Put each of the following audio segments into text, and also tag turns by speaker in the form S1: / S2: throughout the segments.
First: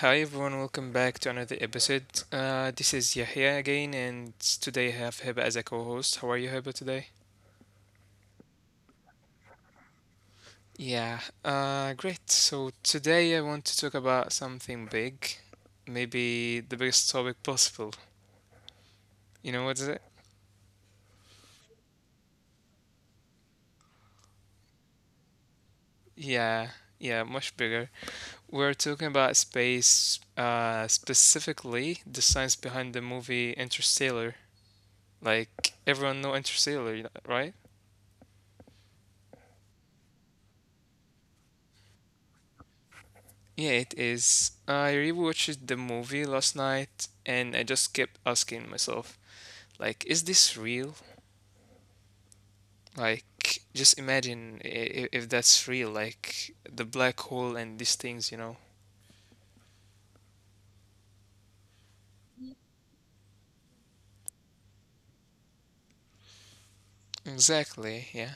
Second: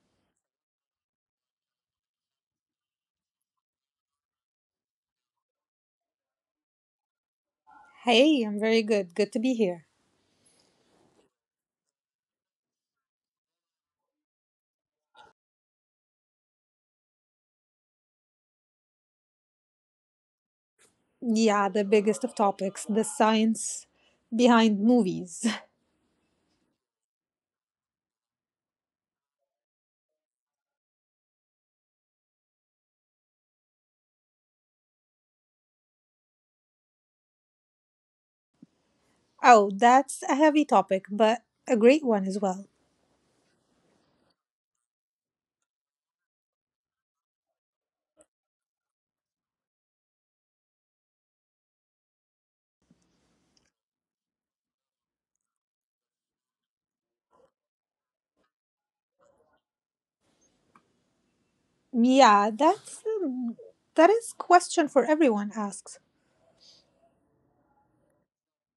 S1: Hi everyone, welcome back to another episode. This is Yahya again, and today I have Hiba as a co host. How are you, Hiba, today?
S2: Hey, I'm very good. Good to be here.
S1: Yeah, great. So today I want to talk about something big, maybe the biggest topic possible. You know what is it?
S2: Yeah, the biggest of topics the science behind movies.
S1: Yeah, yeah, much bigger. We're talking about space, specifically the science behind the movie Interstellar. Like everyone know Interstellar, right?
S2: Oh, that's a heavy topic, but a great one as well.
S1: Yeah, it is. I rewatched the movie last night and I just kept asking myself, like, is this real? Like, just imagine if that's real, like the black hole and these things, you know?
S2: Yeah, that's um, that is question for everyone asks.
S1: Exactly, yeah.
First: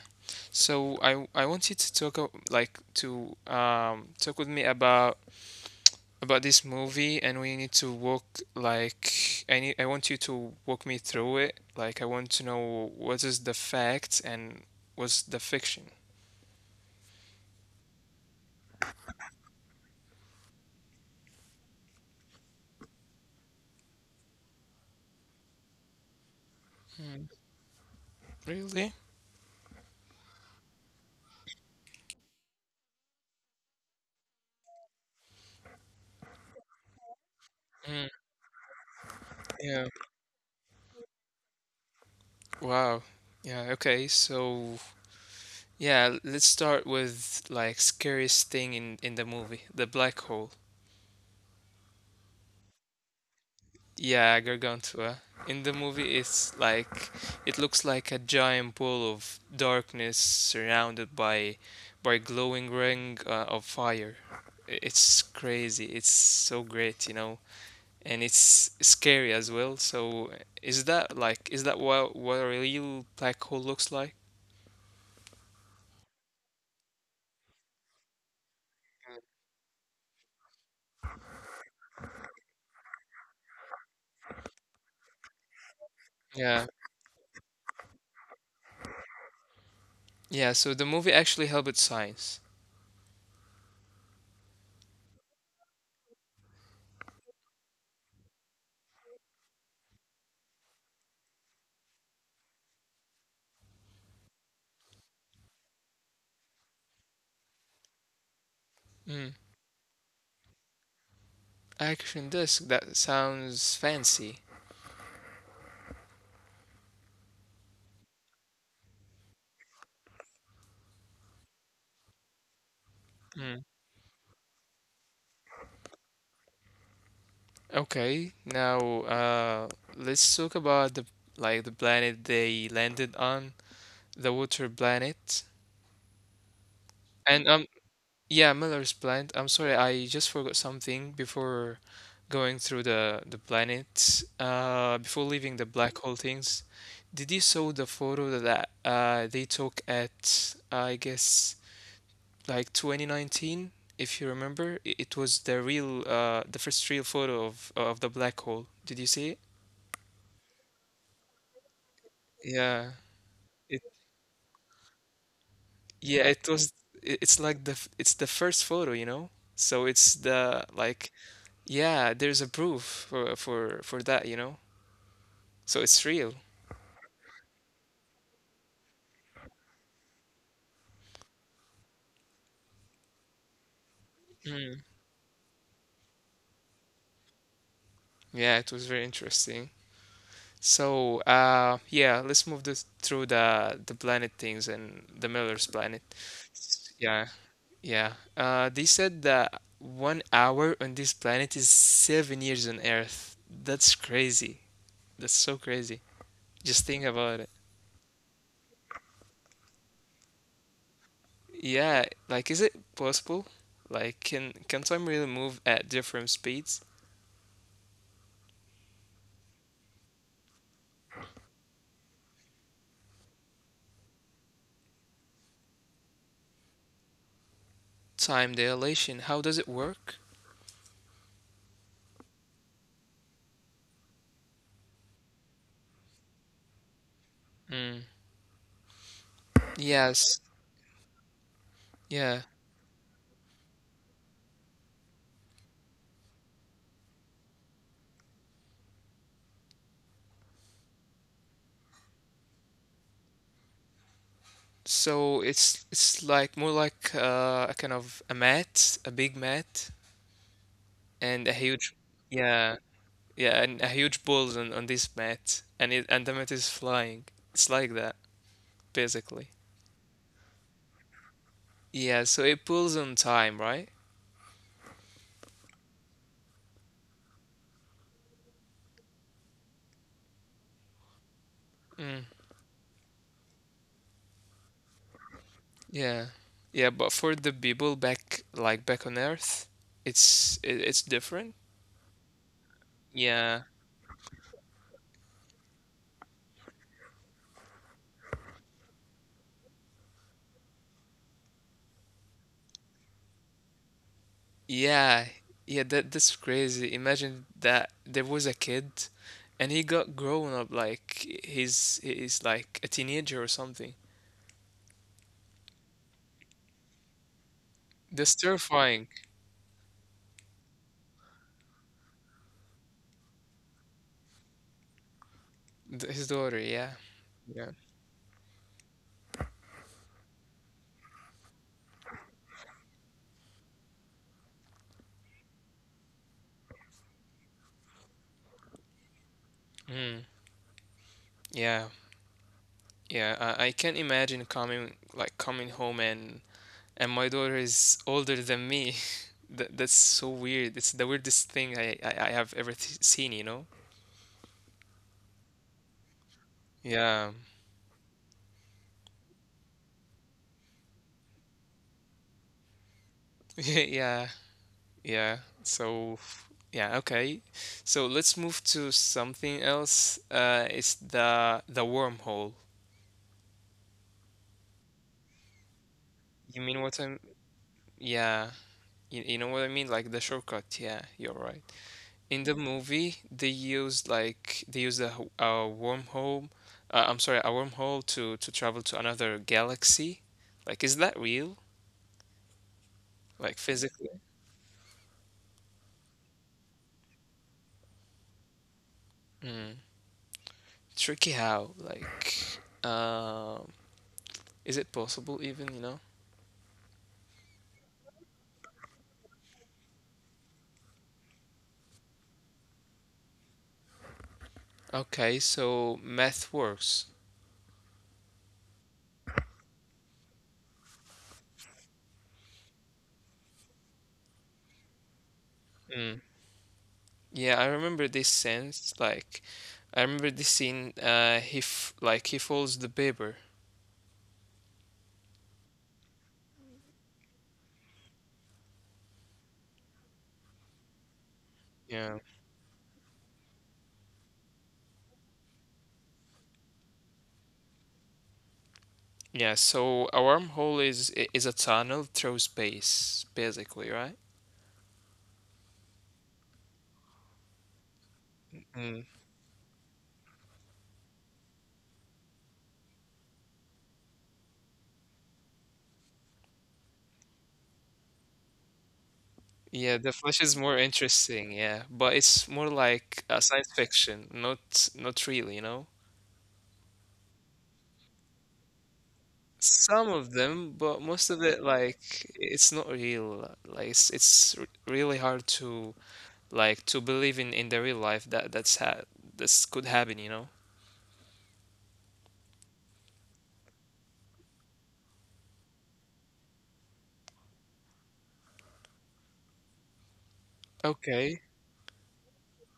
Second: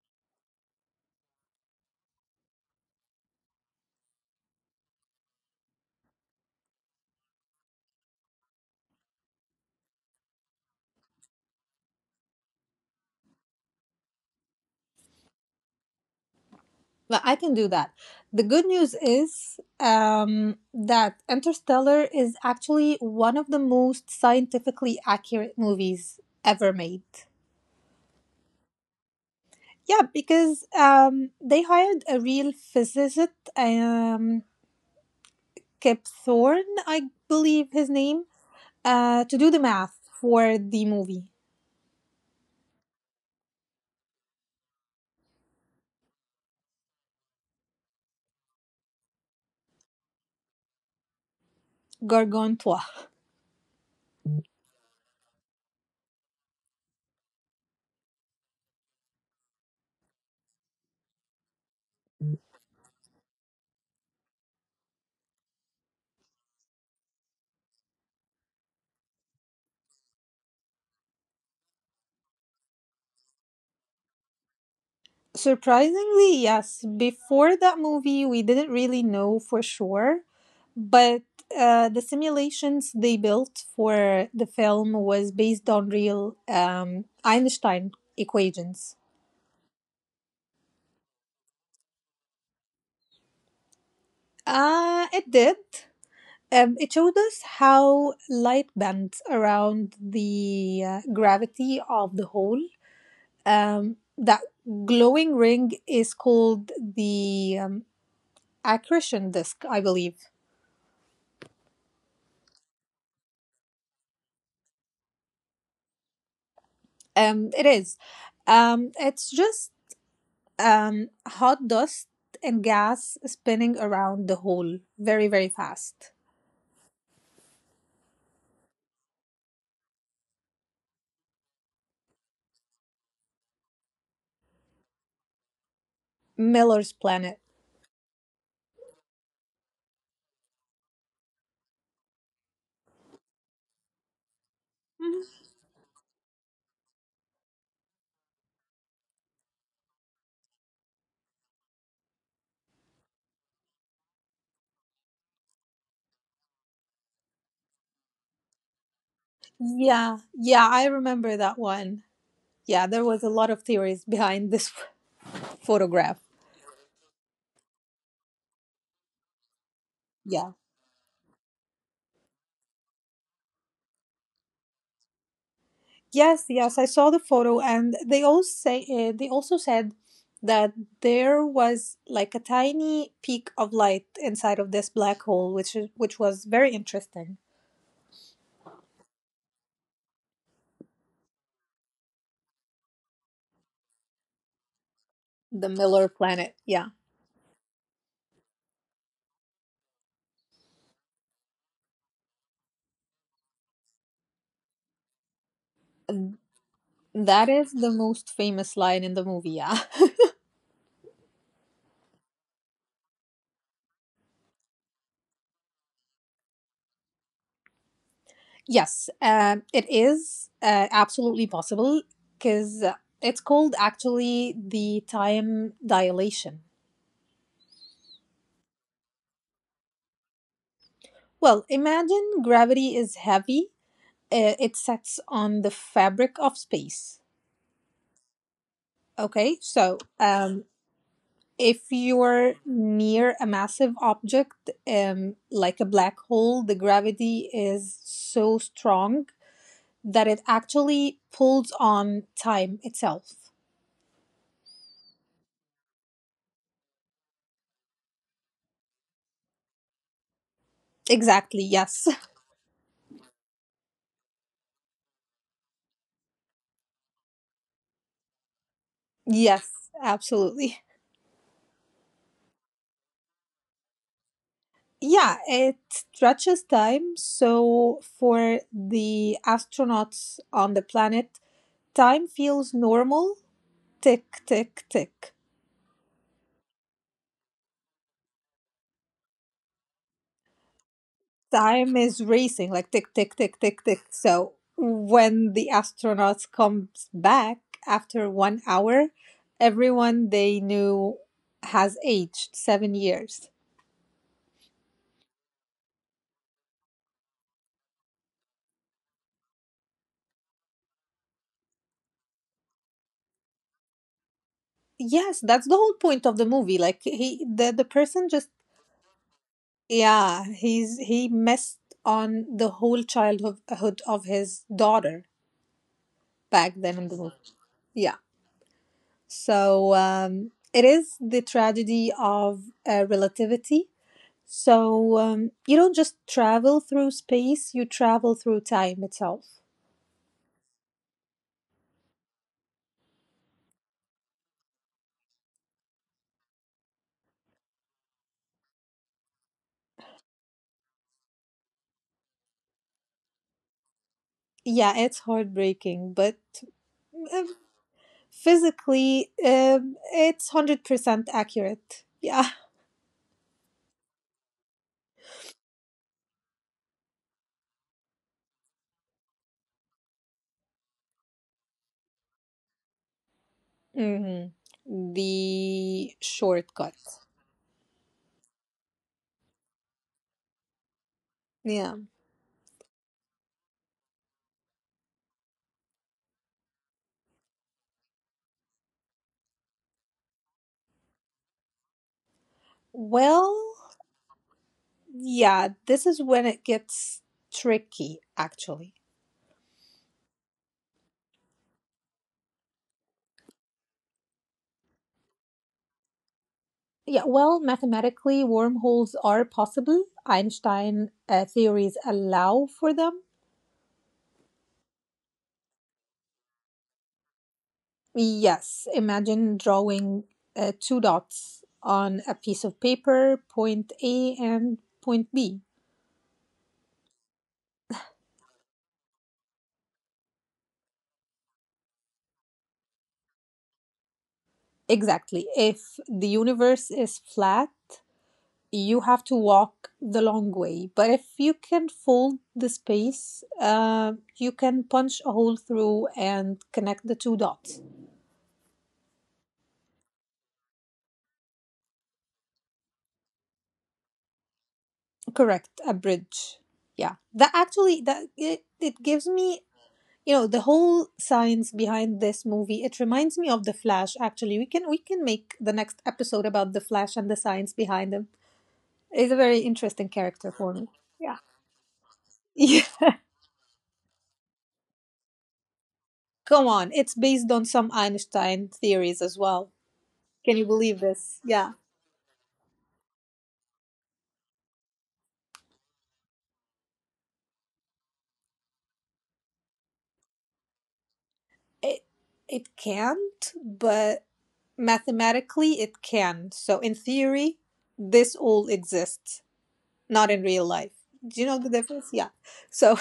S1: So I want you to like to talk with me about this movie, and we need to walk, like, I want you to walk me through it. Like, I want to know what is the fact and what's the fiction.
S2: But I can do that. The good news is that Interstellar is actually one of the most scientifically accurate movies ever made.
S1: Really?
S2: Yeah, because they hired a real physicist Kip Thorne, I believe his
S1: Mm,
S2: name, to do the
S1: yeah.
S2: math for the movie
S1: Wow. Yeah, okay. So, yeah, let's start with, like, scariest thing in the movie, the black hole.
S2: Gargantua.
S1: Yeah, Gargantua. In the movie, it's like it looks like a giant ball of darkness surrounded by glowing ring of fire. It's crazy. It's so great, and it's scary as well. So, is that what a real black hole looks like?
S2: Surprisingly, yes, before that movie, we didn't really know for sure, but the simulations they built for the film was based on real
S1: Yeah.
S2: Einstein equations.
S1: Yeah, so the movie actually helped with science.
S2: It did. It showed us how light bends around the gravity of the hole. That glowing ring is called the accretion disk, I
S1: Mm.
S2: believe.
S1: Action disc, that sounds fancy.
S2: It is. It's just hot dust and gas spinning
S1: Mm.
S2: around the hole very, very fast.
S1: Okay, now let's talk about the like the planet they landed on, the water planet.
S2: Miller's planet.
S1: And yeah, Miller's planet. I'm sorry, I just forgot something before going through the planet. Before
S2: Mhm.
S1: leaving the black hole things, did you saw the photo that they took at, I guess, like 2019? If you remember, it was the the first real photo of the black hole. Did you see it?
S2: Yeah, yeah, I remember that one. Yeah,
S1: Yeah.
S2: there was a lot of
S1: It
S2: theories behind this photograph.
S1: yeah, it was, it's like it's the first photo, you know? So it's
S2: Yeah.
S1: the like yeah, there's a proof for that, you know? So it's
S2: Yes,
S1: real.
S2: yes, I saw the photo, and they all say they also said that there was like a tiny peak of light inside of this
S1: Mm.
S2: black hole, which was very interesting.
S1: Yeah, it was very interesting. So, yeah, let's move this through the planet things and the
S2: The
S1: Miller's
S2: Miller
S1: planet.
S2: planet, yeah,
S1: Yeah. Yeah. They said that 1 hour on this planet is 7 years on Earth. That's crazy. That's so crazy. Just think
S2: that
S1: about it.
S2: is the most famous line in the movie. Yeah,
S1: Yeah, like, is it possible? Like, can time really move at different speeds?
S2: yes, it is absolutely possible because it's called actually the time dilation.
S1: Time dilation, how does it work?
S2: Well, imagine gravity is heavy, it sets on the fabric of space.
S1: Mm.
S2: Okay, so
S1: Yes.
S2: if you're
S1: Yeah.
S2: near a massive object, like a black hole, the gravity is so strong that it actually pulls on time itself.
S1: So it's like more like a kind of a mat, a big mat,
S2: Exactly,
S1: and a
S2: yes.
S1: huge. Yeah. Yeah, and a huge balls on this mat, and the mat is flying. It's like that, basically.
S2: Yes, absolutely.
S1: Yeah, so it pulls on time, right?
S2: Yeah, it stretches time. So for the astronauts on the planet, time
S1: Mm,
S2: feels normal, tick, tick, tick.
S1: yeah, yeah. But for the people back, like back on Earth, it's different.
S2: Time is racing like tick, tick, tick, tick,
S1: Yeah,
S2: tick. So when the astronauts comes back after 1 hour, everyone they knew has aged 7 years.
S1: yeah, yeah. That's crazy. Imagine that there was a kid, and he got grown up, like he's like a teenager or something.
S2: Yes, that's the whole point of the movie. Like the person just,
S1: That's terrifying.
S2: yeah, he messed on the whole childhood of his daughter
S1: His
S2: back
S1: daughter,
S2: then in
S1: yeah,
S2: the movie.
S1: yeah.
S2: Yeah, so um, it is the tragedy of relativity. So you don't just travel through space, you travel through time itself.
S1: Mm. Yeah, yeah, I can imagine coming, like coming home and my daughter is older than me. That's so weird. It's the weirdest thing I have ever th seen, you know?
S2: Yeah, it's heartbreaking, but
S1: Yeah.
S2: um, physically, it's 100% accurate. Yeah.
S1: Yeah. Yeah. So, yeah, okay. So let's move to something else. It's the wormhole.
S2: Hmm. The
S1: You mean
S2: shortcut.
S1: what I'm? Yeah. You know what I mean? Like the shortcut. Yeah, you're right.
S2: Yeah.
S1: In the movie, they used a wormhole, I'm sorry, a wormhole to travel to another galaxy. Like, is that real?
S2: Well,
S1: Like, physically?
S2: yeah, this is when it gets tricky, actually.
S1: Mm. Tricky how? Like, is it possible, even, you know?
S2: Yeah, well, mathematically, wormholes are possible. Einstein theories allow for them.
S1: Okay, so math works.
S2: Yes, imagine drawing two dots on a piece of paper, point A and point B.
S1: Mm. Yeah, I remember this scene. He f like he folds the paper.
S2: Exactly. If the universe is flat, you have to walk the long way. But if you can fold
S1: Yeah.
S2: the space, you can punch a hole through and connect the two dots.
S1: Yeah, so a wormhole is a tunnel through space, basically, right?
S2: Correct, a bridge. Yeah, that actually it
S1: Mm.
S2: gives me, you know, the whole science behind this movie. It reminds me of the Flash, actually. We can make the next episode about the Flash and the science behind him. It's a very interesting
S1: Yeah, the
S2: character
S1: Flash
S2: for
S1: is
S2: me.
S1: more
S2: Yeah,
S1: interesting, yeah, but it's
S2: yeah,
S1: more like a science fiction, not real, you know?
S2: come on, it's based on some Einstein theories as well.
S1: Some of
S2: Can you
S1: them,
S2: believe
S1: but
S2: this?
S1: most of
S2: Yeah,
S1: it, like, it's not real. Like, it's really hard to believe in the real life that's could happen, you know?
S2: it it can't, but mathematically it can. So in theory, this all exists, not in real life. Do you know
S1: Okay.
S2: the difference? Yeah, so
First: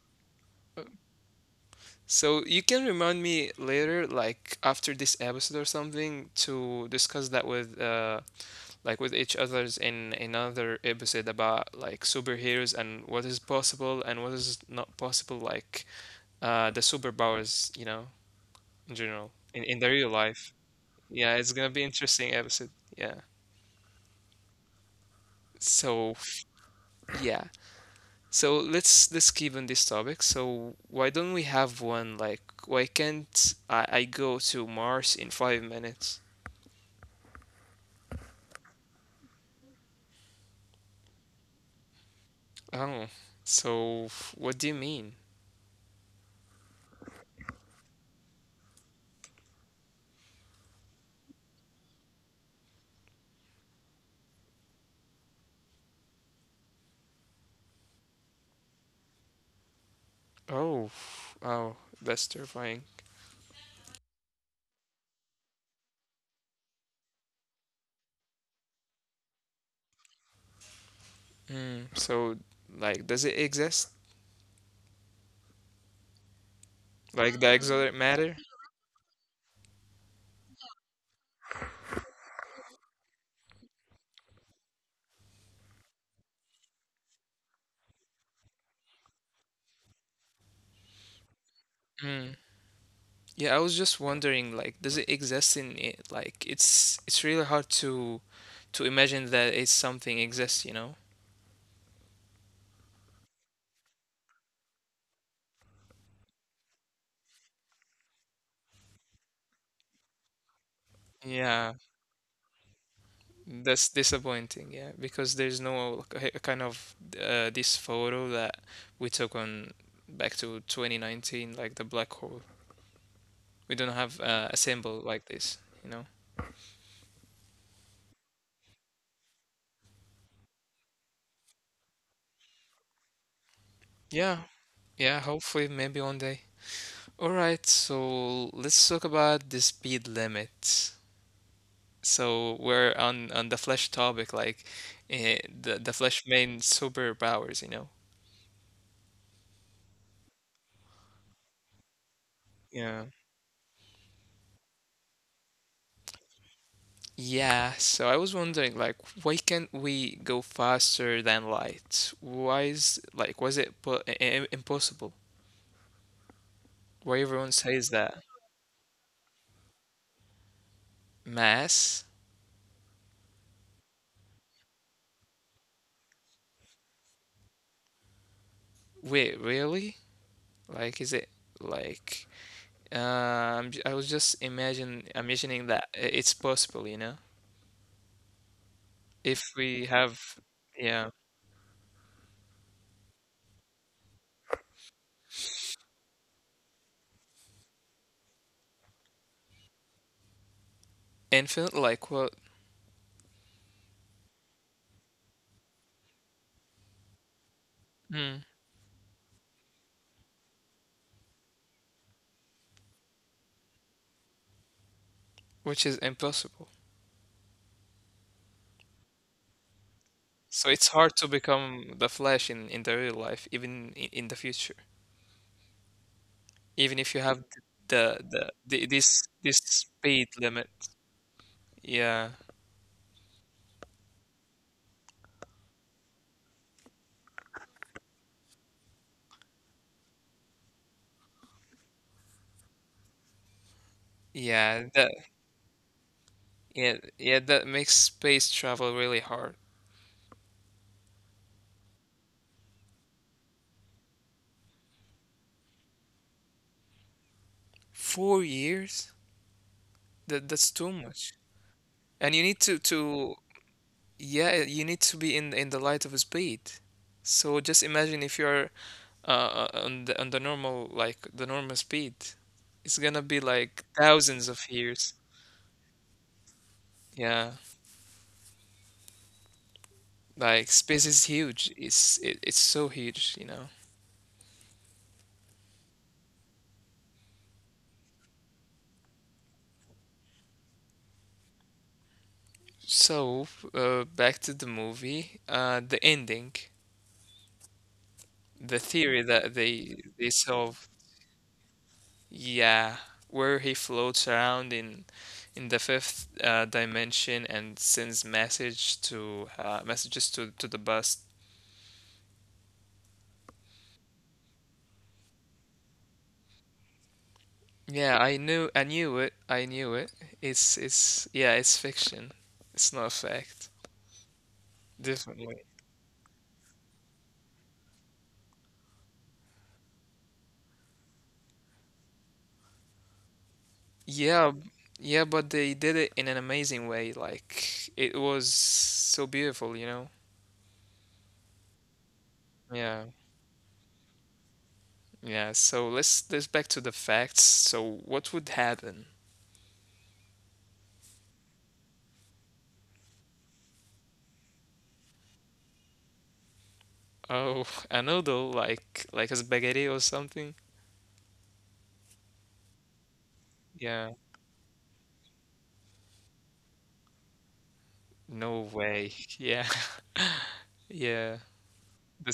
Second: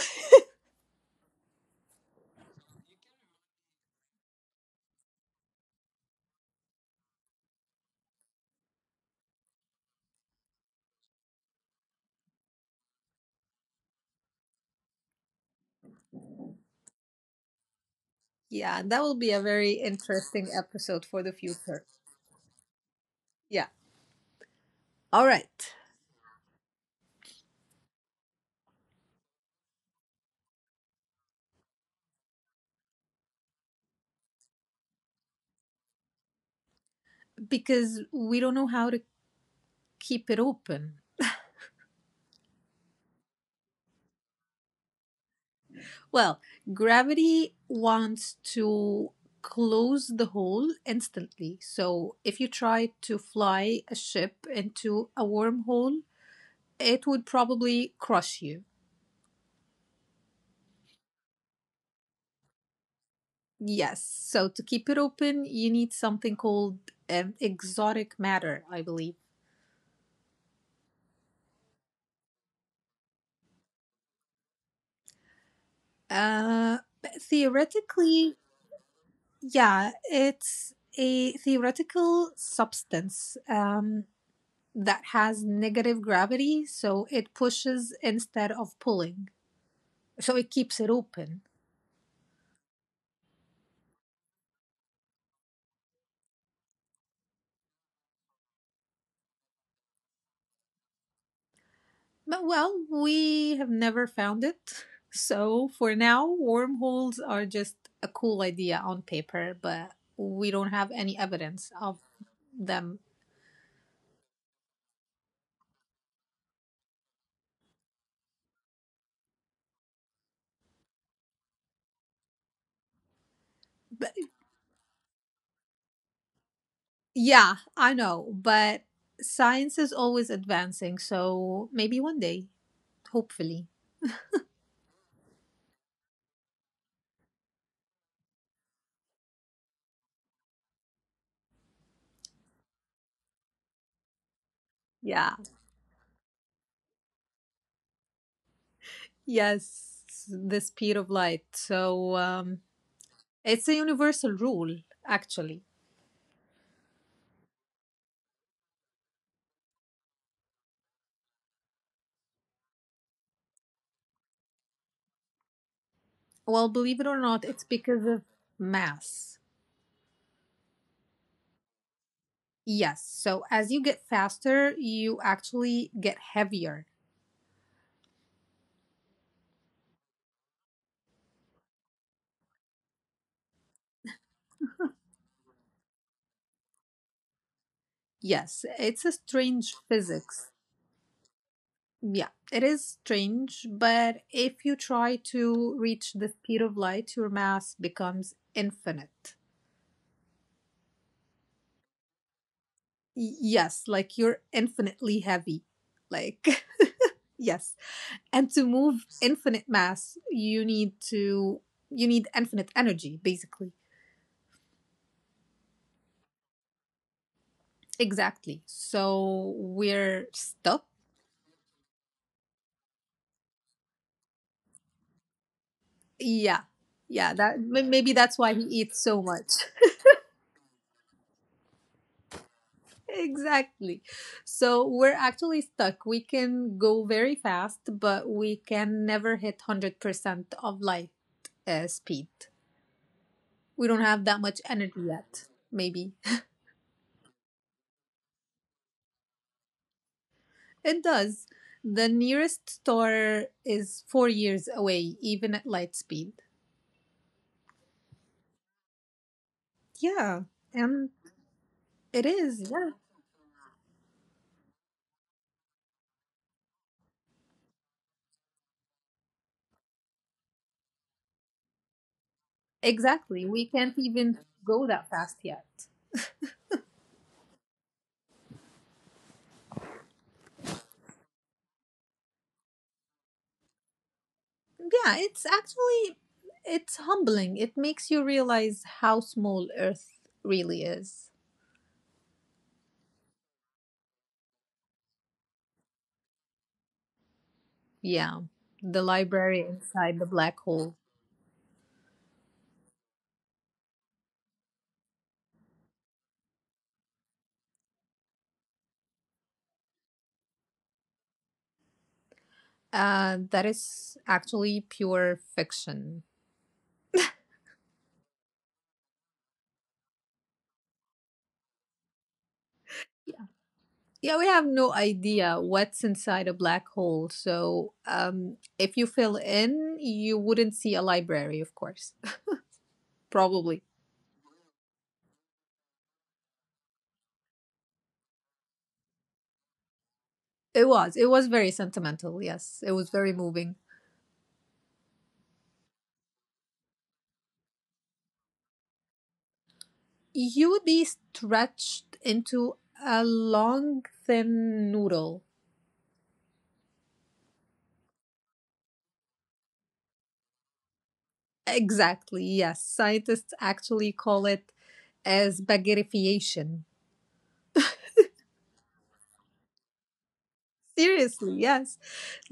S1: So you can remind me later, like after this episode or something, to discuss that with each others in another episode about, like, superheroes and what is possible and what is not possible, like the superpowers,
S2: yeah,
S1: in
S2: that will
S1: general,
S2: be a
S1: in
S2: very
S1: the real life.
S2: interesting episode for
S1: Yeah,
S2: the
S1: it's gonna be
S2: future.
S1: interesting episode. Yeah.
S2: Yeah. All right.
S1: So, yeah. So let's keep on this topic. So, why don't we have one, like, why can't I go to Mars in 5 minutes?
S2: Because we don't know how to keep it open.
S1: Oh, so what do you mean?
S2: Well, gravity wants to close the hole instantly. So if you try to fly a ship into a wormhole, it would probably crush you.
S1: Oh, oh, that's terrifying.
S2: Yes. So to keep it open, you need something called exotic matter, I believe.
S1: Mm, so, like, does it exist?
S2: Uh,
S1: Like, the exotic
S2: theoretically,
S1: matter?
S2: yeah, it's a theoretical substance that has negative gravity, so it pushes instead of pulling. So it keeps it open.
S1: Mm. Yeah, I was just wondering, like, does it exist in it? Like, it's really hard to imagine that it's something exists, you know?
S2: We have never found it. So for now, wormholes are just a cool idea on paper, but we don't have any evidence
S1: Yeah,
S2: of them.
S1: that's disappointing, yeah, because there's no kind of, this photo that we took on, back to 2019, like the black hole. We don't
S2: But,
S1: have, a symbol like this, you know?
S2: yeah, I know, but science is always advancing, so maybe one day, hopefully.
S1: Yeah, yeah, hopefully, maybe one day. All right, so let's talk about the speed limit. So we're on the flesh topic, like,
S2: Yeah.
S1: the flesh main superpowers, you know?
S2: Yes, the speed of light. So
S1: Yeah.
S2: it's a universal rule, actually.
S1: Yeah, so I was wondering, like, why can't we go faster than light? Why is, like, was it impossible?
S2: Well, believe
S1: Why
S2: it or
S1: everyone
S2: not, it's
S1: says
S2: because
S1: that?
S2: of mass.
S1: Mass?
S2: Yes. So as you get faster, you actually get heavier.
S1: Wait, really? Like, is it like, I was just imagine imagining that it's possible,
S2: Yes, it's a
S1: if
S2: strange
S1: we have,
S2: physics.
S1: yeah,
S2: Yeah, it is strange, but if you try to reach the speed of light, your mass becomes infinite.
S1: infinite, like what,
S2: Yes, like you're infinitely heavy. Like, yes. And
S1: mm,
S2: to move infinite mass, you need infinite energy, basically.
S1: which is impossible.
S2: Exactly, so we're
S1: So
S2: stuck.
S1: it's hard to become the Flash in the real life, even in the future,
S2: Yeah,
S1: even if you
S2: yeah,
S1: have
S2: that
S1: th-
S2: maybe that's why he
S1: the
S2: eats so
S1: this
S2: much.
S1: this speed limit. Yeah,
S2: Exactly. So we're actually stuck. We can go very fast, but we can never hit 100% of light speed. We don't have that much
S1: yeah,
S2: energy
S1: that
S2: yet. Maybe.
S1: yeah yeah that makes space travel really hard.
S2: It does. The nearest star is 4 years away, even at light speed.
S1: 4 years?
S2: Yeah,
S1: That's too
S2: and
S1: much.
S2: it
S1: And you need
S2: is.
S1: to
S2: Yeah,
S1: to Yeah, you need to be in the light of speed. So just imagine if you're on the normal, like the normal speed, it's gonna be
S2: exactly. We
S1: like
S2: can't even
S1: thousands of
S2: go
S1: years.
S2: that fast yet.
S1: Yeah, like, space is huge. It's so huge.
S2: Yeah, it's actually, it's humbling. It makes you realize how small Earth really is.
S1: So, back to the movie, the ending,
S2: Yeah,
S1: the
S2: the
S1: theory that
S2: library
S1: they
S2: inside
S1: they
S2: the black
S1: solve.
S2: hole.
S1: Yeah, where he floats around in the fifth dimension and sends messages to the bus.
S2: That is actually pure fiction.
S1: Yeah, I knew it. I knew it. It's yeah, it's fiction. It's not a fact.
S2: Yeah, we have no
S1: Definitely.
S2: idea what's inside a black hole. So, if you fill in, you wouldn't see a library, of course. Probably.
S1: Yeah, yeah, but they did it in an amazing way. Like, it was so beautiful, you know?
S2: It was. It was very sentimental. Yes, it
S1: Yeah.
S2: was very moving.
S1: Yeah, so let's back to the facts. So, what would happen?
S2: You would be stretched into a long, thin noodle.
S1: Oh, a noodle, like a spaghetti or something?
S2: Exactly. Yes. Scientists actually
S1: Yeah.
S2: call it as spaghettification.
S1: No way. Yeah.
S2: Seriously.
S1: Yeah.
S2: Yes.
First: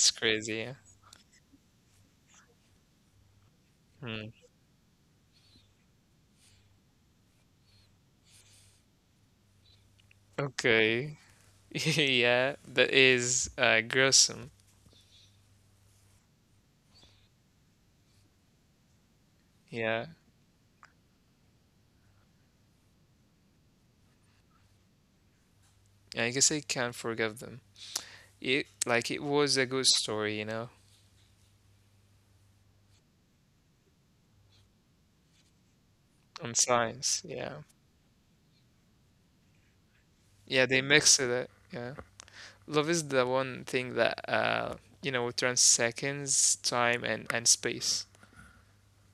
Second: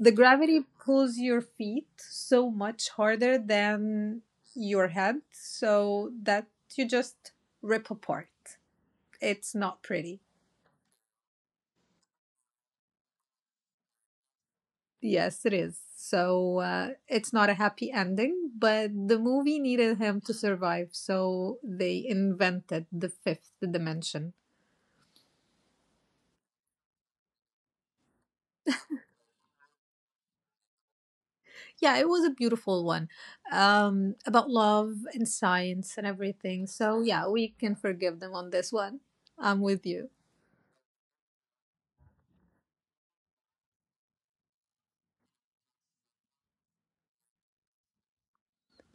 S2: The
S1: crazy.
S2: gravity
S1: Yeah.
S2: pulls your feet so much harder than
S1: Hmm.
S2: your head so that you just rip apart. It's not pretty.
S1: Okay. Yeah, that is gruesome.
S2: Yes it is. So it's not a happy ending, but the movie
S1: Yeah.
S2: needed him to survive, so they invented the fifth dimension.
S1: Yeah, I guess I can't forgive them. It was a good story,
S2: Yeah, it was a beautiful one, about love and science and
S1: on
S2: everything. So
S1: science.
S2: yeah,
S1: Yeah.
S2: we can forgive them on this one. I'm with you.
S1: Yeah, they mixed it. Yeah. Love is the one thing that transcends time and space.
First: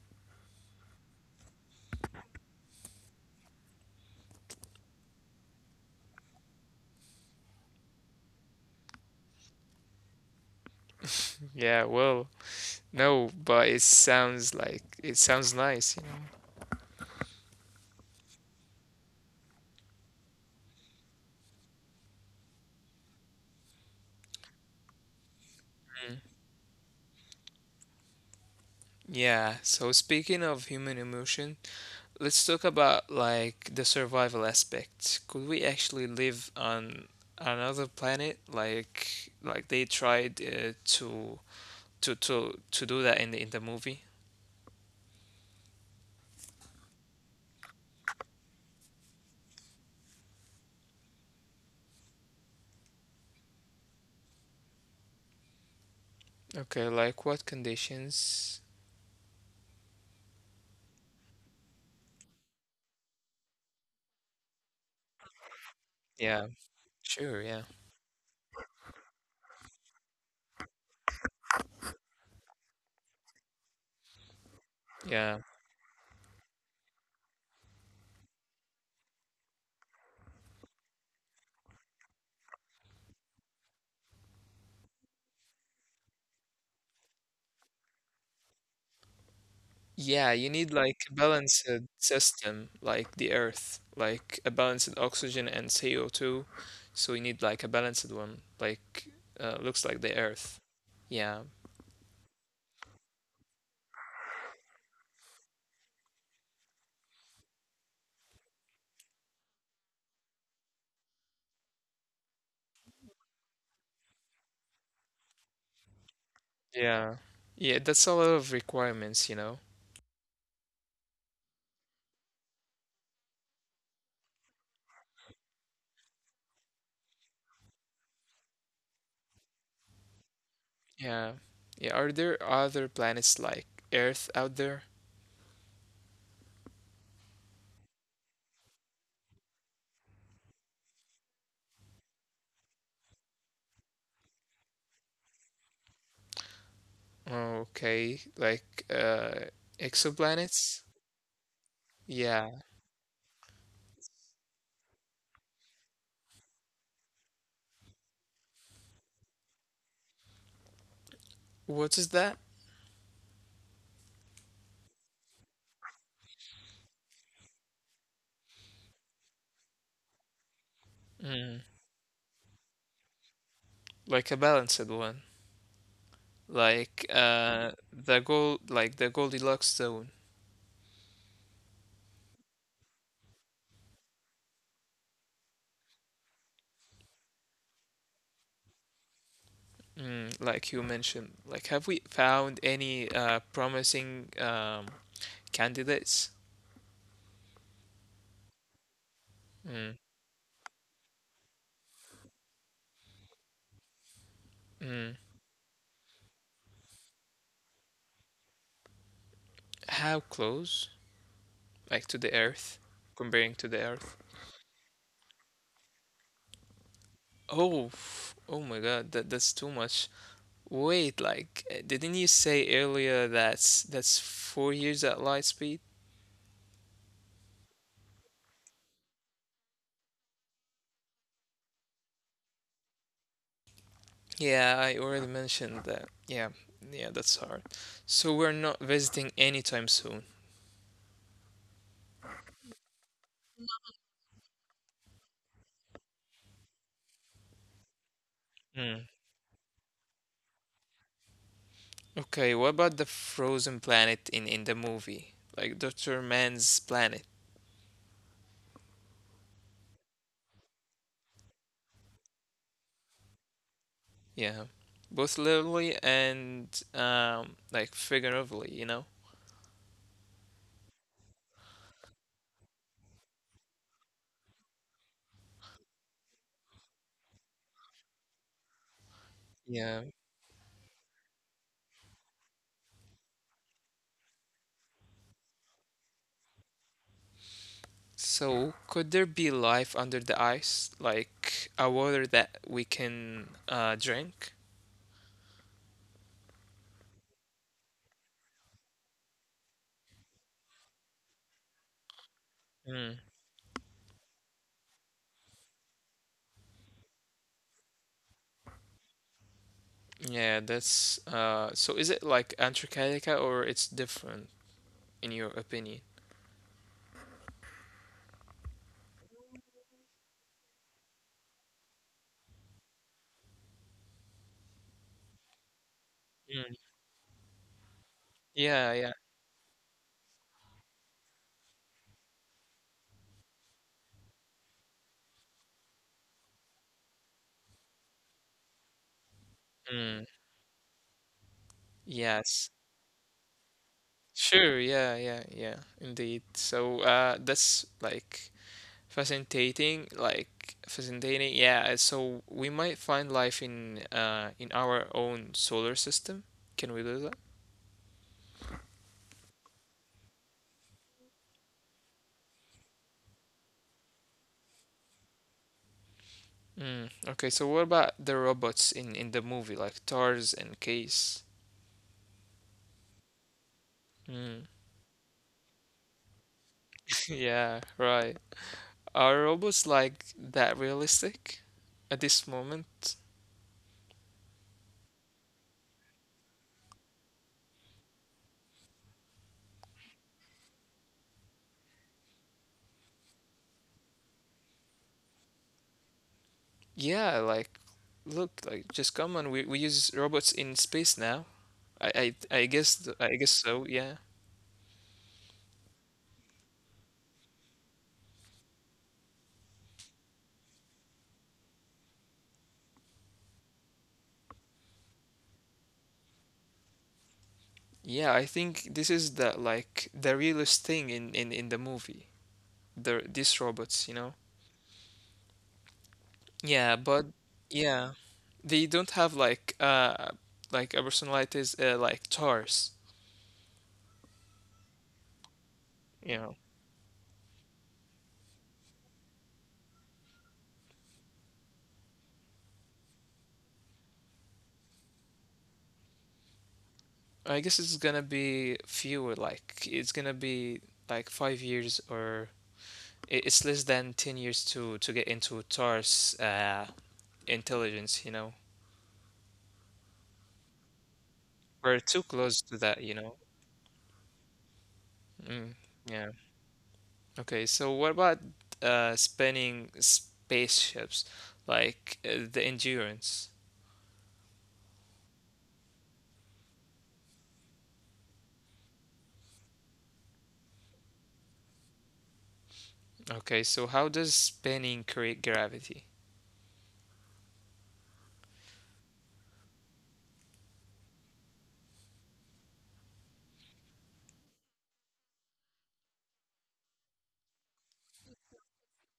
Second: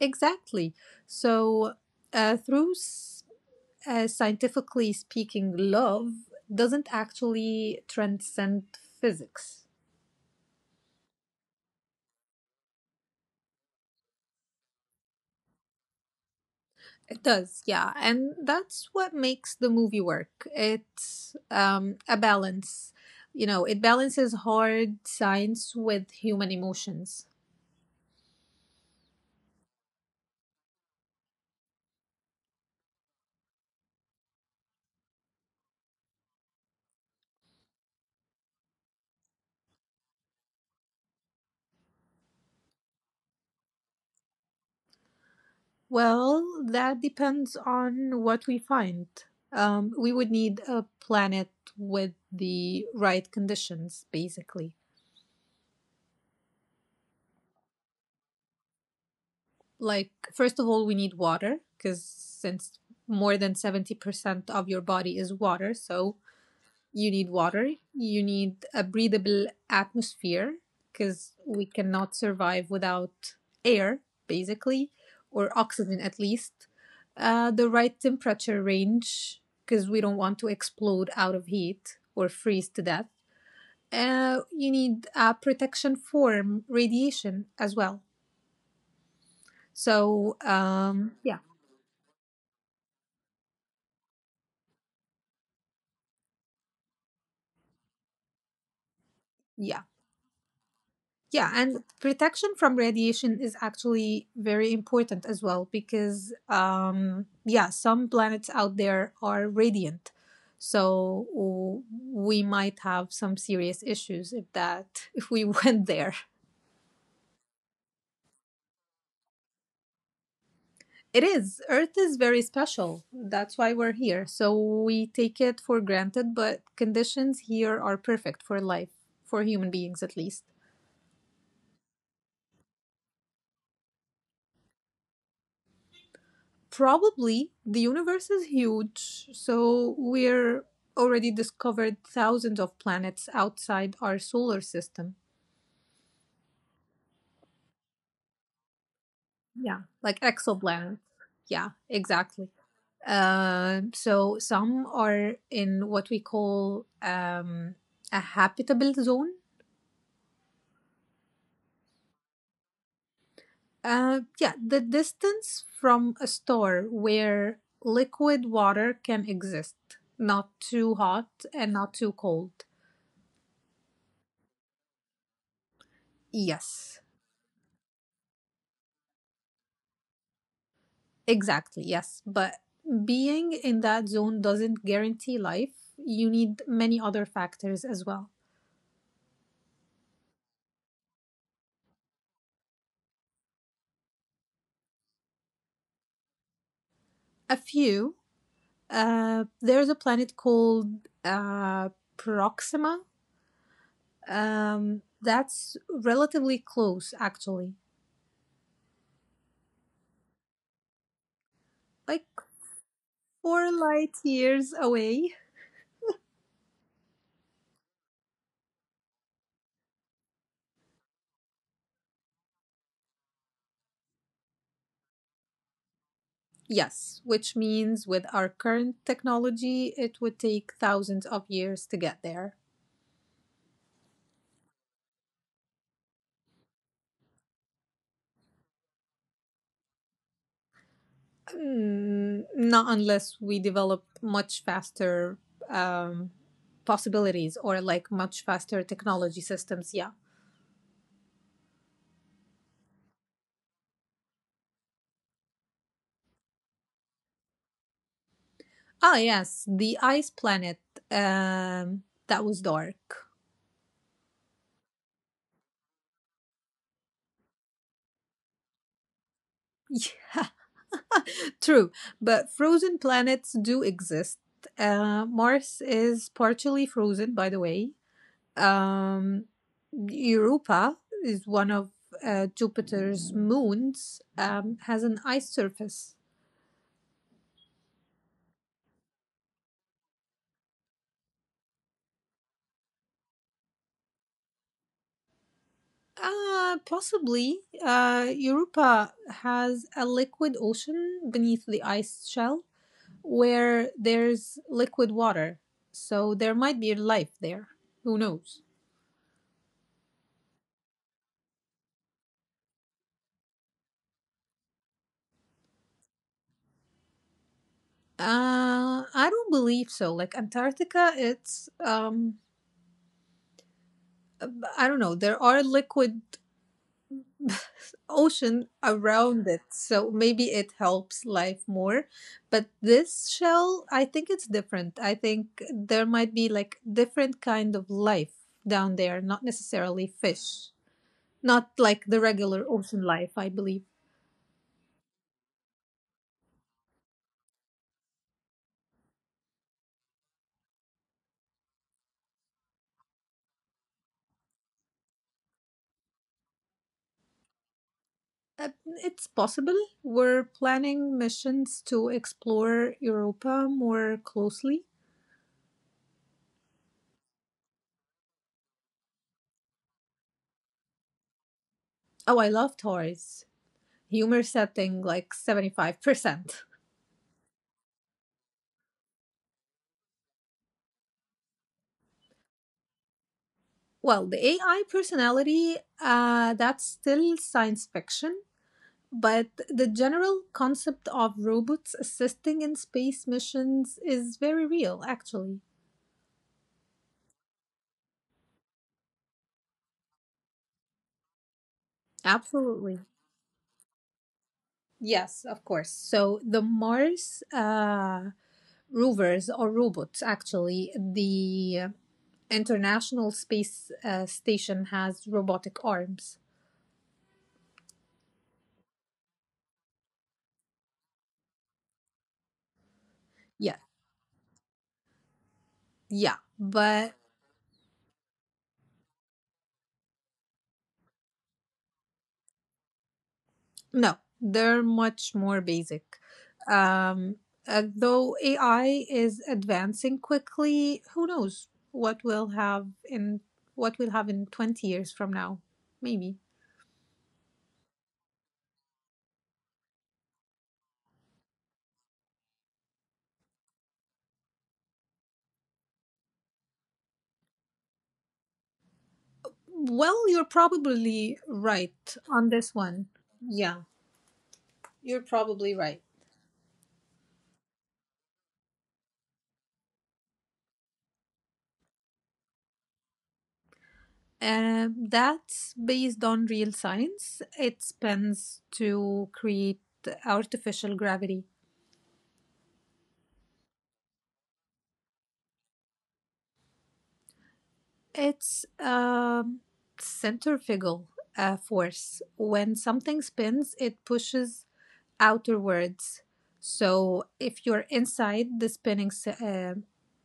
S2: Exactly. So, uh, through s- scientifically speaking, love doesn't actually transcend physics.
S1: Yeah, well, no, but it sounds nice.
S2: It does, yeah. And that's what makes the movie work. It's a balance. You know, it balances hard science
S1: Mm.
S2: with human emotions.
S1: Yeah, so, speaking of human emotion, let's talk about, like, the survival aspect. Could we actually live on another planet, like they tried, to do that in the movie?
S2: Well, that depends on what we find. We would need a planet with the right conditions, basically.
S1: Okay, like, what conditions?
S2: Like first of all, we need water, because since more than 70% of your body is water. So
S1: Yeah,
S2: you need water,
S1: sure, yeah.
S2: you need a breathable atmosphere, because we cannot survive without air, basically, or
S1: Yeah,
S2: oxygen at least. Uh, the right temperature range, because we don't want to explode out of heat or freeze to death. Uh, you need protection from radiation as well. So
S1: yeah, you need, like,
S2: yeah,
S1: a balanced system, like the Earth, like a balanced oxygen and CO2. So you need, like, a balanced one, like,
S2: yeah.
S1: looks like the Earth.
S2: Yeah,
S1: Yeah,
S2: and protection from radiation is actually very important as well because, yeah, some planets out there are radiant. So w- we might have some serious issues if that if we went there.
S1: yeah, yeah. That's a lot of requirements.
S2: It is. Earth is very special. That's why we're here. So we take it for granted, but conditions here are perfect for life, for human beings at least.
S1: Yeah, yeah. Are there other planets like Earth out there?
S2: Probably. The universe is huge, so we're already discovered thousands of planets outside our solar system.
S1: Oh, okay, like,
S2: Yeah, like
S1: exoplanets?
S2: exoplanets. Yeah, exactly.
S1: Yeah.
S2: So some are in what we call a habitable zone.
S1: What is that?
S2: Yeah, the distance from a star where liquid water can exist, not too hot
S1: Mm,
S2: and not too cold.
S1: like a balanced one.
S2: Yes.
S1: Like the Goldilocks zone.
S2: Exactly, yes. But being in that zone doesn't guarantee life. You need many other factors as well.
S1: Mm, like you mentioned, like, have we found any promising candidates?
S2: A few.
S1: Mm,
S2: There's a planet called uh, Proxima.
S1: mm.
S2: That's relatively close, actually,
S1: How close, like, to the
S2: like
S1: earth, comparing to the
S2: four
S1: earth?
S2: light years away.
S1: Oh, oh my god, that's too much. Wait, like, didn't you say earlier that's 4 years at light speed?
S2: Yes, which means with our current technology, it would take thousands of years to get there.
S1: Yeah, I already mentioned that. Yeah, yeah, that's hard. So we're not visiting anytime soon.
S2: Mm, not unless we develop much faster um, possibilities or like much faster
S1: Hmm.
S2: technology systems. Yeah.
S1: Okay, what about the frozen planet in the movie? Like, Dr. Man's planet.
S2: Ah, yes, the ice planet. Um, that was dark.
S1: Yeah. Both literally and, like, figuratively, you know?
S2: True, but frozen planets do exist. Mars is partially frozen, by the way. Um,
S1: Yeah.
S2: Europa is one of Jupiter's moons. Has an ice surface.
S1: So could there be life under the ice? Like, a water that we can drink?
S2: Possibly. Europa has a liquid ocean beneath the ice shell,
S1: Mm.
S2: where there's liquid water. So there might be life there. Who knows?
S1: Yeah, that's, so is it like Antarctica or it's different in your opinion?
S2: I don't believe so. Like Antarctica, it's I don't know. There are liquid
S1: Mm.
S2: ocean
S1: Yeah, yeah.
S2: around it. So maybe it helps life more. But this shell, I think it's different. I think there might be like different kind of life down there, not necessarily
S1: Mm.
S2: fish. Not like the regular
S1: Yes.
S2: ocean life, I believe.
S1: Sure, yeah, yeah, yeah, indeed. So, that's, like, fascinating. Yeah, so we might find life in our own solar system. Can we do that?
S2: Uh, It's possible. We're planning missions to explore Europa more closely.
S1: Mm. Okay, so what about the robots in the movie, like Tars and Case?
S2: Oh, I love toys. Humor
S1: Mm.
S2: setting like 75%.
S1: Yeah, right. Are robots like that realistic at this moment?
S2: Well, the AI personality, that's still science fiction, but the general concept of robots assisting in space missions is very real, actually.
S1: Yeah, like look, like just come on, we use robots in space now. I
S2: Absolutely.
S1: I guess so. Yeah,
S2: Yes, of course. So the Mars rovers or robots, actually, the International Space Station has robotic arms.
S1: yeah. I think this is the like the realest thing in the movie. The these
S2: Yeah,
S1: robots,
S2: yeah.
S1: Yeah,
S2: But
S1: but yeah, they don't have like a personality is like Tars
S2: no, they're much more basic.
S1: you know.
S2: Um, though AI is advancing quickly, who knows what we'll have in 20 years from now? Maybe.
S1: I guess it's gonna be fewer. Like it's gonna be like 5 years or it's less than 10 years to get into Tars intelligence,
S2: Well, you're probably
S1: We're too
S2: right
S1: close
S2: on
S1: to
S2: this
S1: that,
S2: one. Yeah, you're
S1: Mm,
S2: probably right.
S1: yeah. Okay, so what about spinning spaceships, like the endurance?
S2: That's based on real science. It spends to create artificial gravity.
S1: Okay, so how does spinning create gravity?
S2: It's centrifugal force. When something spins, it pushes outwards. So if you're inside the spinning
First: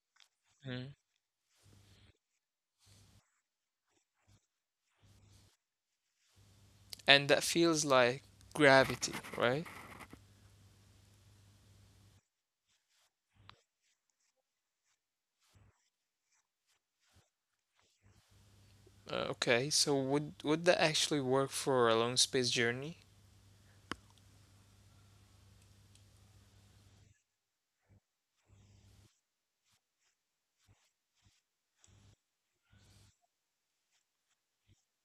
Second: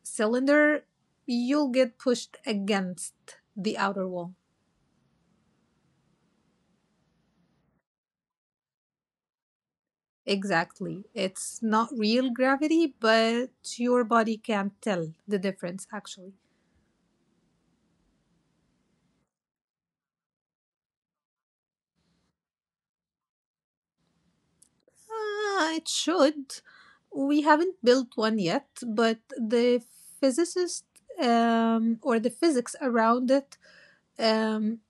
S2: cylinder,
S1: Mm.
S2: you'll get pushed against the outer wall.
S1: And that feels like gravity, right?
S2: Exactly. It's not real gravity, but your body can't tell the difference actually.
S1: Okay, so would that actually work for a long space journey?
S2: Ah, it should. We haven't built one yet, but the physicist or the physics around it um,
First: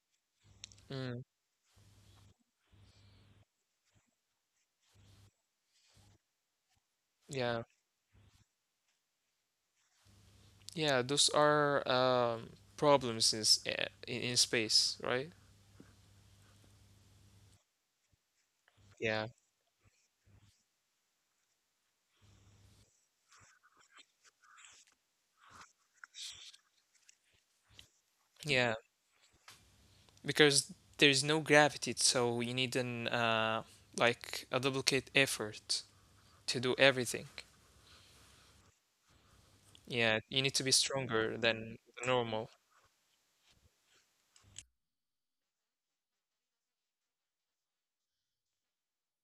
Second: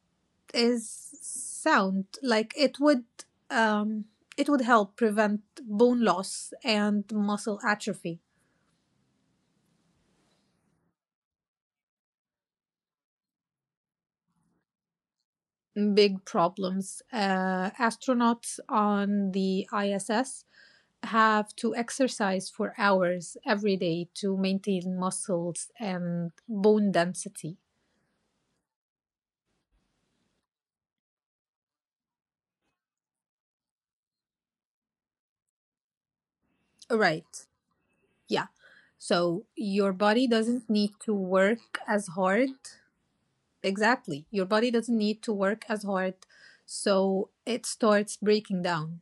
S2: is
S1: Mm.
S2: sound. Like um, it would help prevent bone loss and
S1: Yeah,
S2: muscle atrophy.
S1: yeah, those are problems in, in space, right?
S2: Big problems. Astronauts
S1: Yeah,
S2: on the ISS have to exercise for hours every day to maintain muscles and bone density.
S1: yeah, because there's no gravity, so you need an like a duplicate effort to do everything.
S2: Right. Yeah. So your
S1: Yeah, you
S2: body
S1: need to be
S2: doesn't need to
S1: stronger than
S2: work as
S1: normal.
S2: hard. Exactly. Your body doesn't need to work as hard. So it starts breaking down.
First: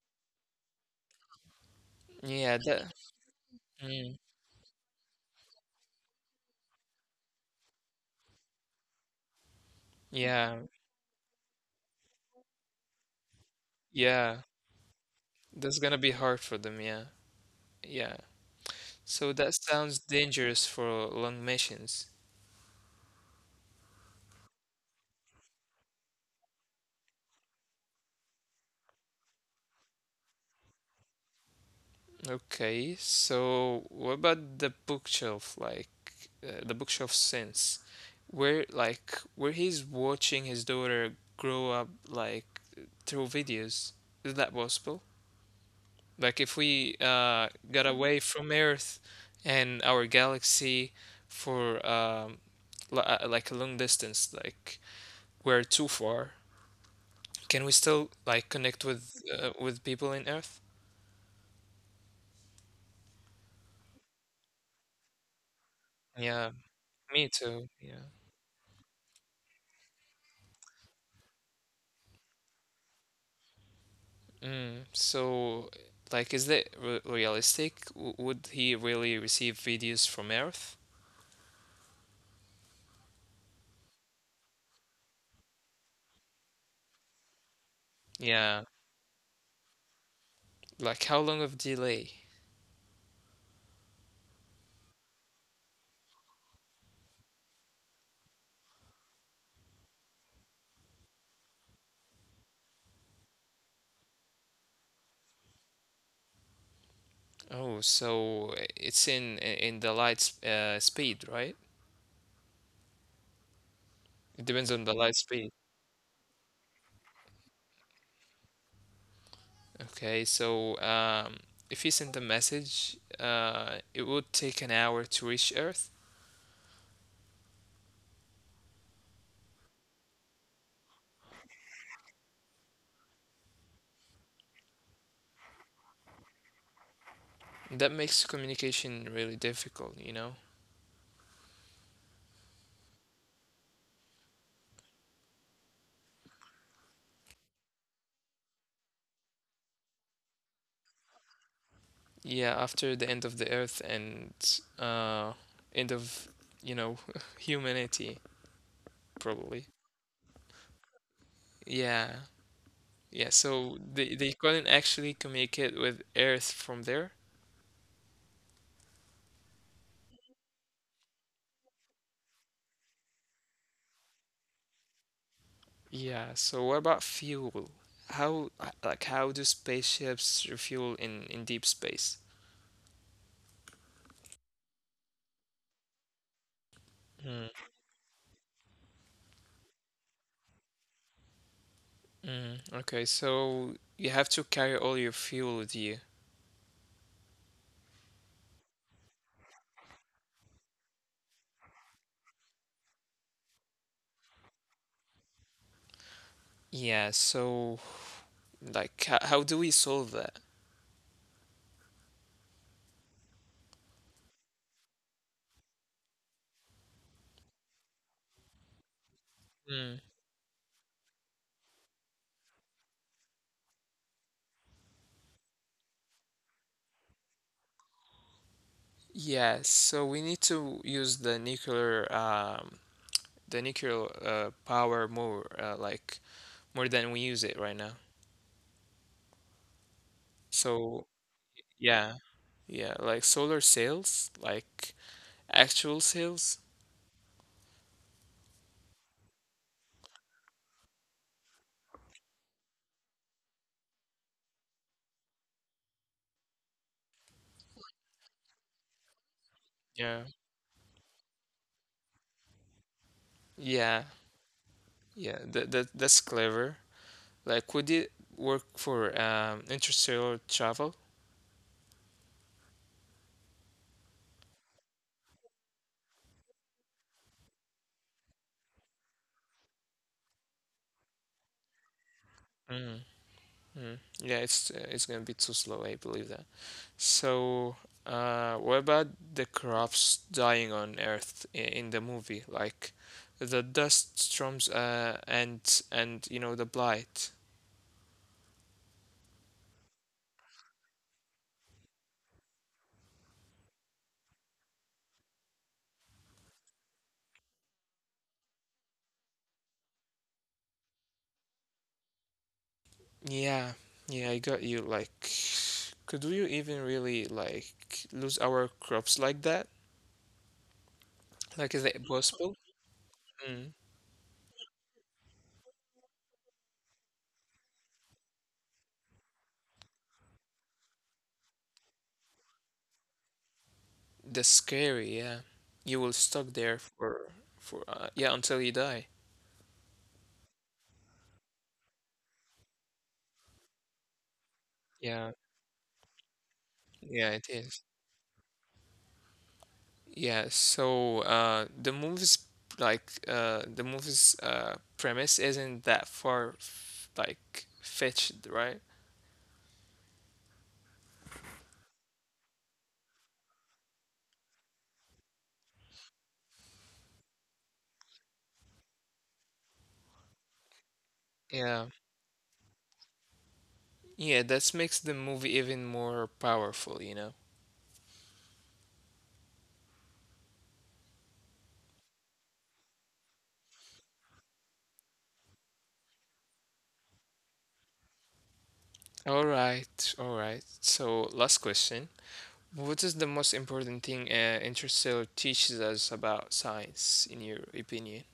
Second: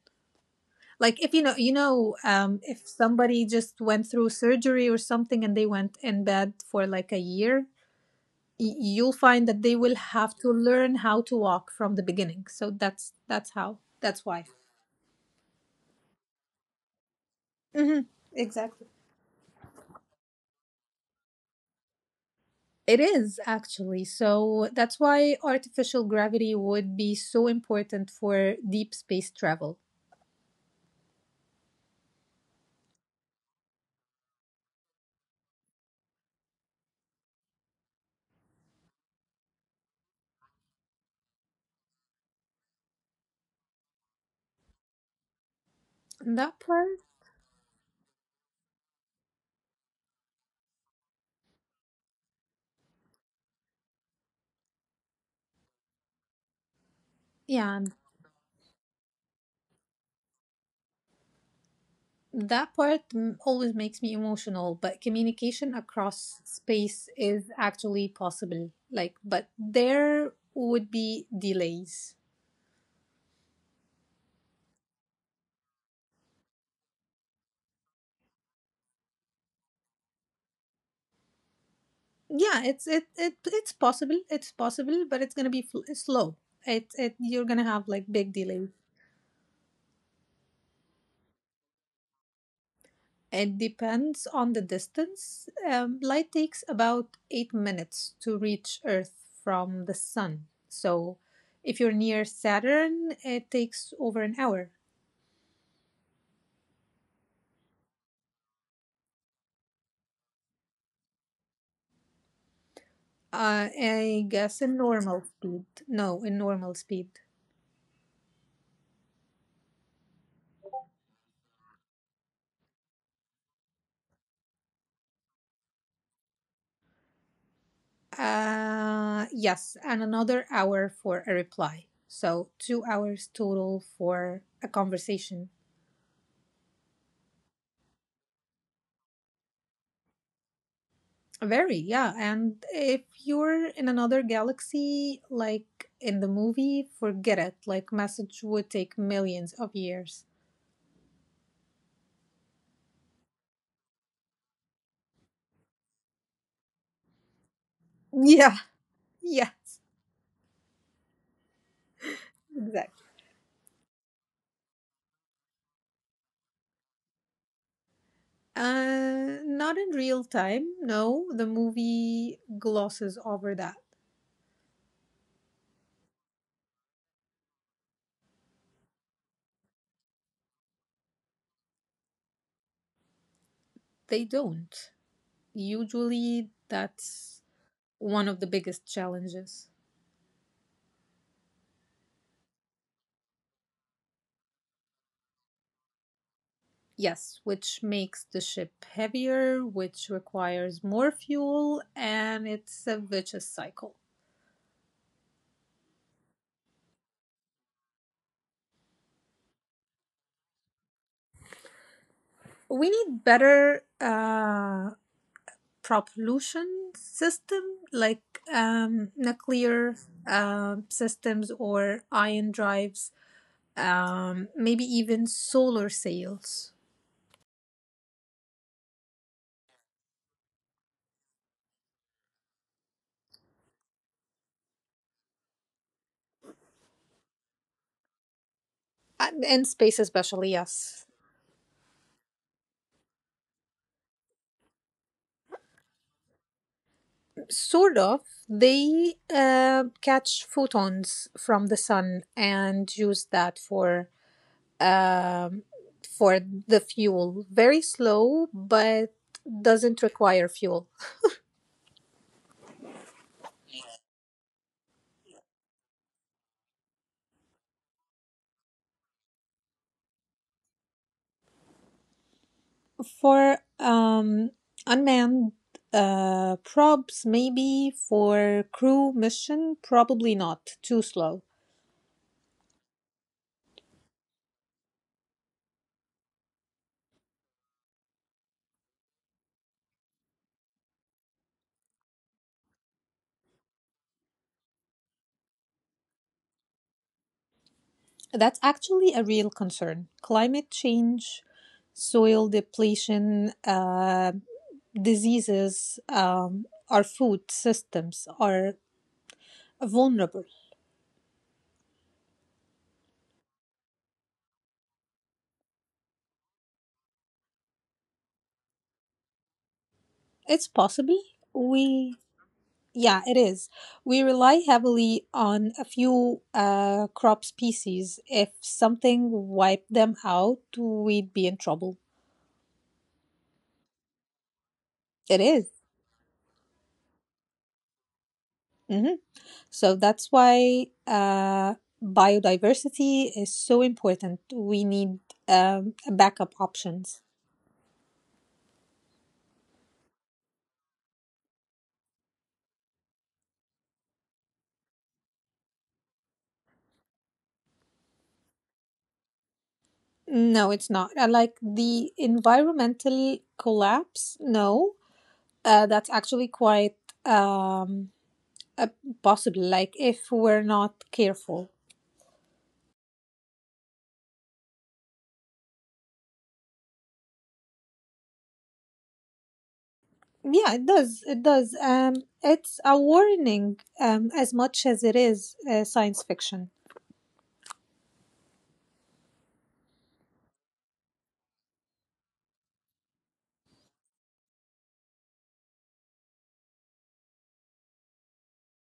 S2: Like if you know, you know,
S1: Yeah,
S2: if
S1: that,
S2: somebody just went
S1: mm,
S2: through surgery or something and they went in bed for like a year, you'll find that they will have to
S1: yeah,
S2: learn how to walk from the beginning. So that's how. That's
S1: yeah.
S2: why.
S1: That's gonna be hard for them, yeah.
S2: Hmm.
S1: Yeah.
S2: Exactly.
S1: So that sounds dangerous for long missions.
S2: It is actually. So that's why artificial gravity would be so important for deep space travel.
S1: Okay, so what about the bookshelf, like the bookshelf sense, where like where he's watching his daughter grow up like through videos? Is that possible? Like
S2: And
S1: if
S2: That
S1: we
S2: part,
S1: got away from Earth and our galaxy for like a long distance, like we're too far, can we
S2: yeah,
S1: still
S2: and
S1: like connect with people in Earth?
S2: that part always makes me emotional, but communication
S1: Yeah,
S2: across
S1: me
S2: space
S1: too.
S2: is
S1: Yeah.
S2: actually possible. Like, but there would be delays.
S1: Mm, so, like, is that re realistic? W would he really receive videos from Earth?
S2: Yeah, it's possible. It's possible, but it's going to be slow. It You're going to have like big
S1: Yeah.
S2: delays.
S1: Like, how long of delay?
S2: It depends on the distance. Light takes about 8 minutes to reach Earth from the Sun. So, if you're near Saturn, it takes over an hour.
S1: Oh, so it's in the light speed, right?
S2: I
S1: It depends
S2: guess
S1: on
S2: in
S1: the light
S2: normal
S1: speed.
S2: speed. No, in normal speed.
S1: Okay, so if he sent a message, it would take an hour to reach Earth.
S2: Yes, and another hour for a reply. So, 2 hours total for a conversation.
S1: That makes communication really difficult, you know?
S2: Very, yeah. And if you're in another galaxy, like in the movie, forget it. Like, message would take millions of years.
S1: Yeah, after the end of the Earth and uh, end of, you know, humanity,
S2: Yeah, yeah,
S1: probably. Yeah,
S2: exactly.
S1: yeah, so they couldn't actually communicate with Earth from there.
S2: Not in real time. No, the movie glosses over that.
S1: Yeah, so what about fuel? How, like, how do spaceships refuel in deep space?
S2: They don't. Usually, that's
S1: Hmm.
S2: one of the biggest challenges.
S1: Mm, okay, so you have to carry all your fuel with you.
S2: Yes, which makes the ship heavier, which requires more fuel, and it's a vicious cycle.
S1: Yeah, so like how do we solve that?
S2: We need better propulsion system, like nuclear
S1: Mm.
S2: systems or ion drives, maybe even solar sails.
S1: Yeah, so we need to use the nuclear power more like more than we use it right now.
S2: And space especially,
S1: So
S2: yes.
S1: yeah, yeah, like solar sails, like actual sails.
S2: Sort of. They catch photons from the sun and use that for um, for the fuel. Very slow, but
S1: Yeah.
S2: doesn't require fuel.
S1: Yeah, yeah, that, that's clever. Like, would it work for interstellar travel?
S2: For unmanned probes, maybe. For crew mission, probably not. Too slow.
S1: Mm. Yeah, it's gonna be too slow. I believe that. So, what about the crops dying on Earth in the movie? Like, the dust storms, and you know the blight.
S2: That's actually a real concern. Climate change, soil depletion, diseases, our food systems are vulnerable.
S1: Yeah, yeah, I got you. Like, could you even really like lose our crops like that?
S2: It's possible.
S1: Like,
S2: We...
S1: is it possible?
S2: Yeah, it is.
S1: Mm.
S2: We rely heavily on a few crop species. If something wiped them out, we'd be in trouble.
S1: That's
S2: It
S1: scary.
S2: is.
S1: Yeah, you will stuck there for yeah until
S2: Mm-hmm.
S1: you die.
S2: So that's why biodiversity is so important. We need
S1: Yeah,
S2: backup options.
S1: yeah, it is. Yeah, so like the movie's premise isn't that like fetched, right?
S2: No, it's not. Like the environmental collapse, no, that's actually quite um, uh, possible. Like if we're not careful.
S1: Yeah, yeah, that makes the movie even more powerful, you know.
S2: Yeah, it does. It does. It's a warning, as much as it is science fiction.
S1: All right, all right. So last question: what is the most important thing Interstellar teaches us about science, in your opinion?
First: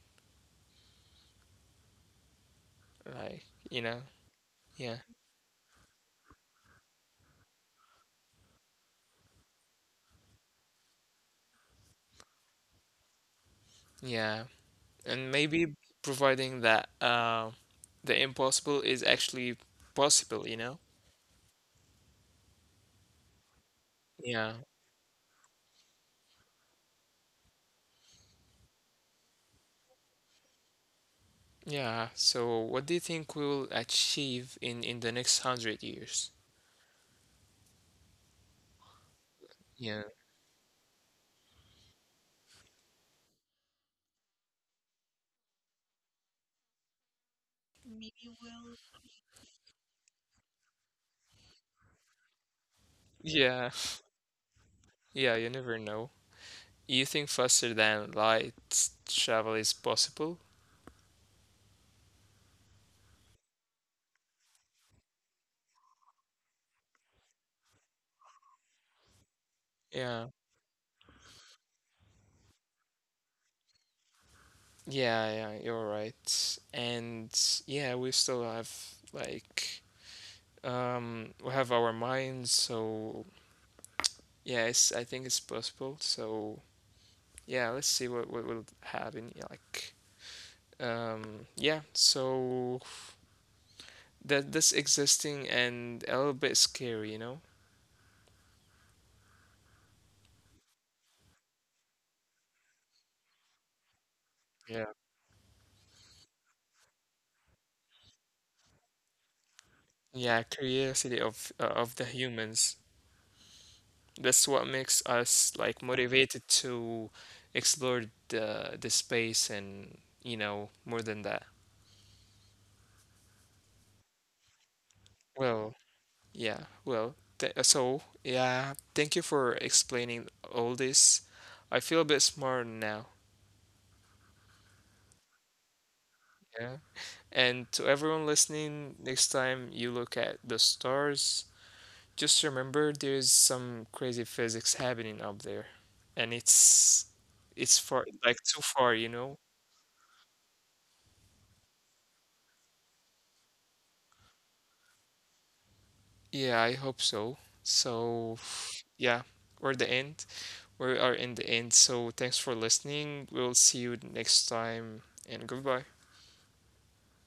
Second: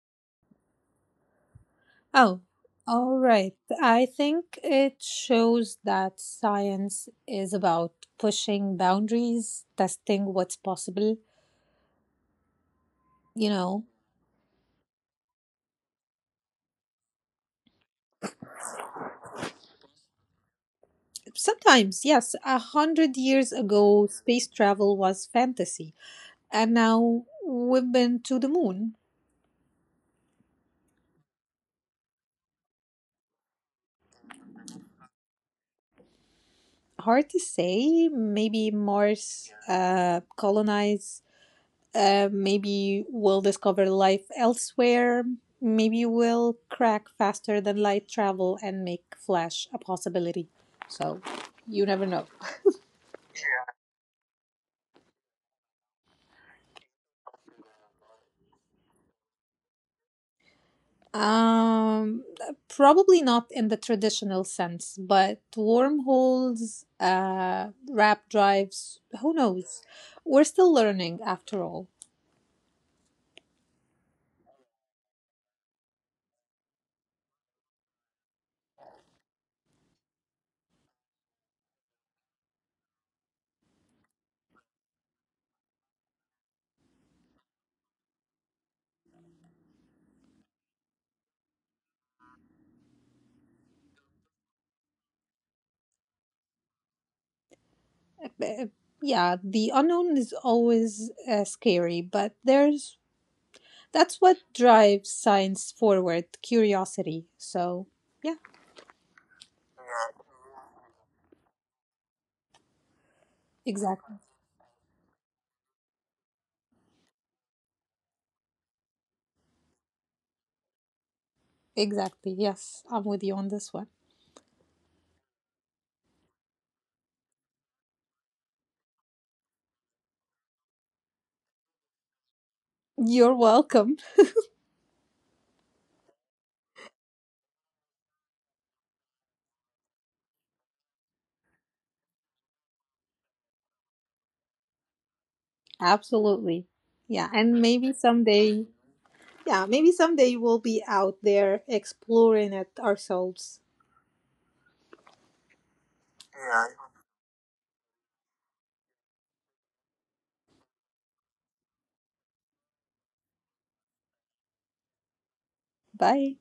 S2: Oh, all
S1: Like,
S2: right.
S1: you know,
S2: I think
S1: yeah,
S2: it shows that science is about pushing boundaries, testing what's possible. You know,
S1: yeah. And maybe providing that the impossible is actually possible, you know?
S2: sometimes, yes, 100 years
S1: Yeah.
S2: ago, space travel was fantasy, and now we've been to the moon.
S1: Yeah. So what do you think we will achieve in the next 100 years?
S2: Hard to say. Maybe
S1: Yeah.
S2: Mars colonized. Maybe we'll discover life elsewhere. Maybe we'll crack
S1: Maybe
S2: faster than
S1: we'll
S2: light travel and make Flash a possibility. So you never know.
S1: Yeah. Yeah, you never know. You think faster than light travel is possible?
S2: Um, Probably not in the traditional sense, but wormholes, rap drives, who
S1: Yeah.
S2: knows? We're still learning after all.
S1: Yeah, yeah, you're right. And yeah, we still have like we have our minds, so yeah, it's, I think it's possible. So yeah, let's see what will happen. Yeah, like, yeah. So that's existing and a little bit scary, you know.
S2: Uh, Yeah, the unknown is always scary, but there's...
S1: Yeah.
S2: That's what drives science forward, curiosity. So, yeah,
S1: Yeah, curiosity of the humans. That's what makes
S2: exactly.
S1: us like motivated to explore the space and you know more than that.
S2: Exactly. Yes, I'm with you on this one.
S1: Well, yeah, well, th so yeah, thank you for explaining all this. I feel a bit smarter now.
S2: You're welcome.
S1: And to everyone listening, next time you look at the stars, just remember there's some crazy physics happening up there. And it's
S2: Absolutely.
S1: it's far
S2: Yeah,
S1: like
S2: and
S1: too
S2: maybe
S1: far, you know?
S2: someday, yeah, maybe someday we'll be out there exploring it ourselves.
S1: Yeah, I hope so. So yeah, we're the end. We are in the end. So thanks for listening. We'll see you next time and goodbye.
S2: Bye.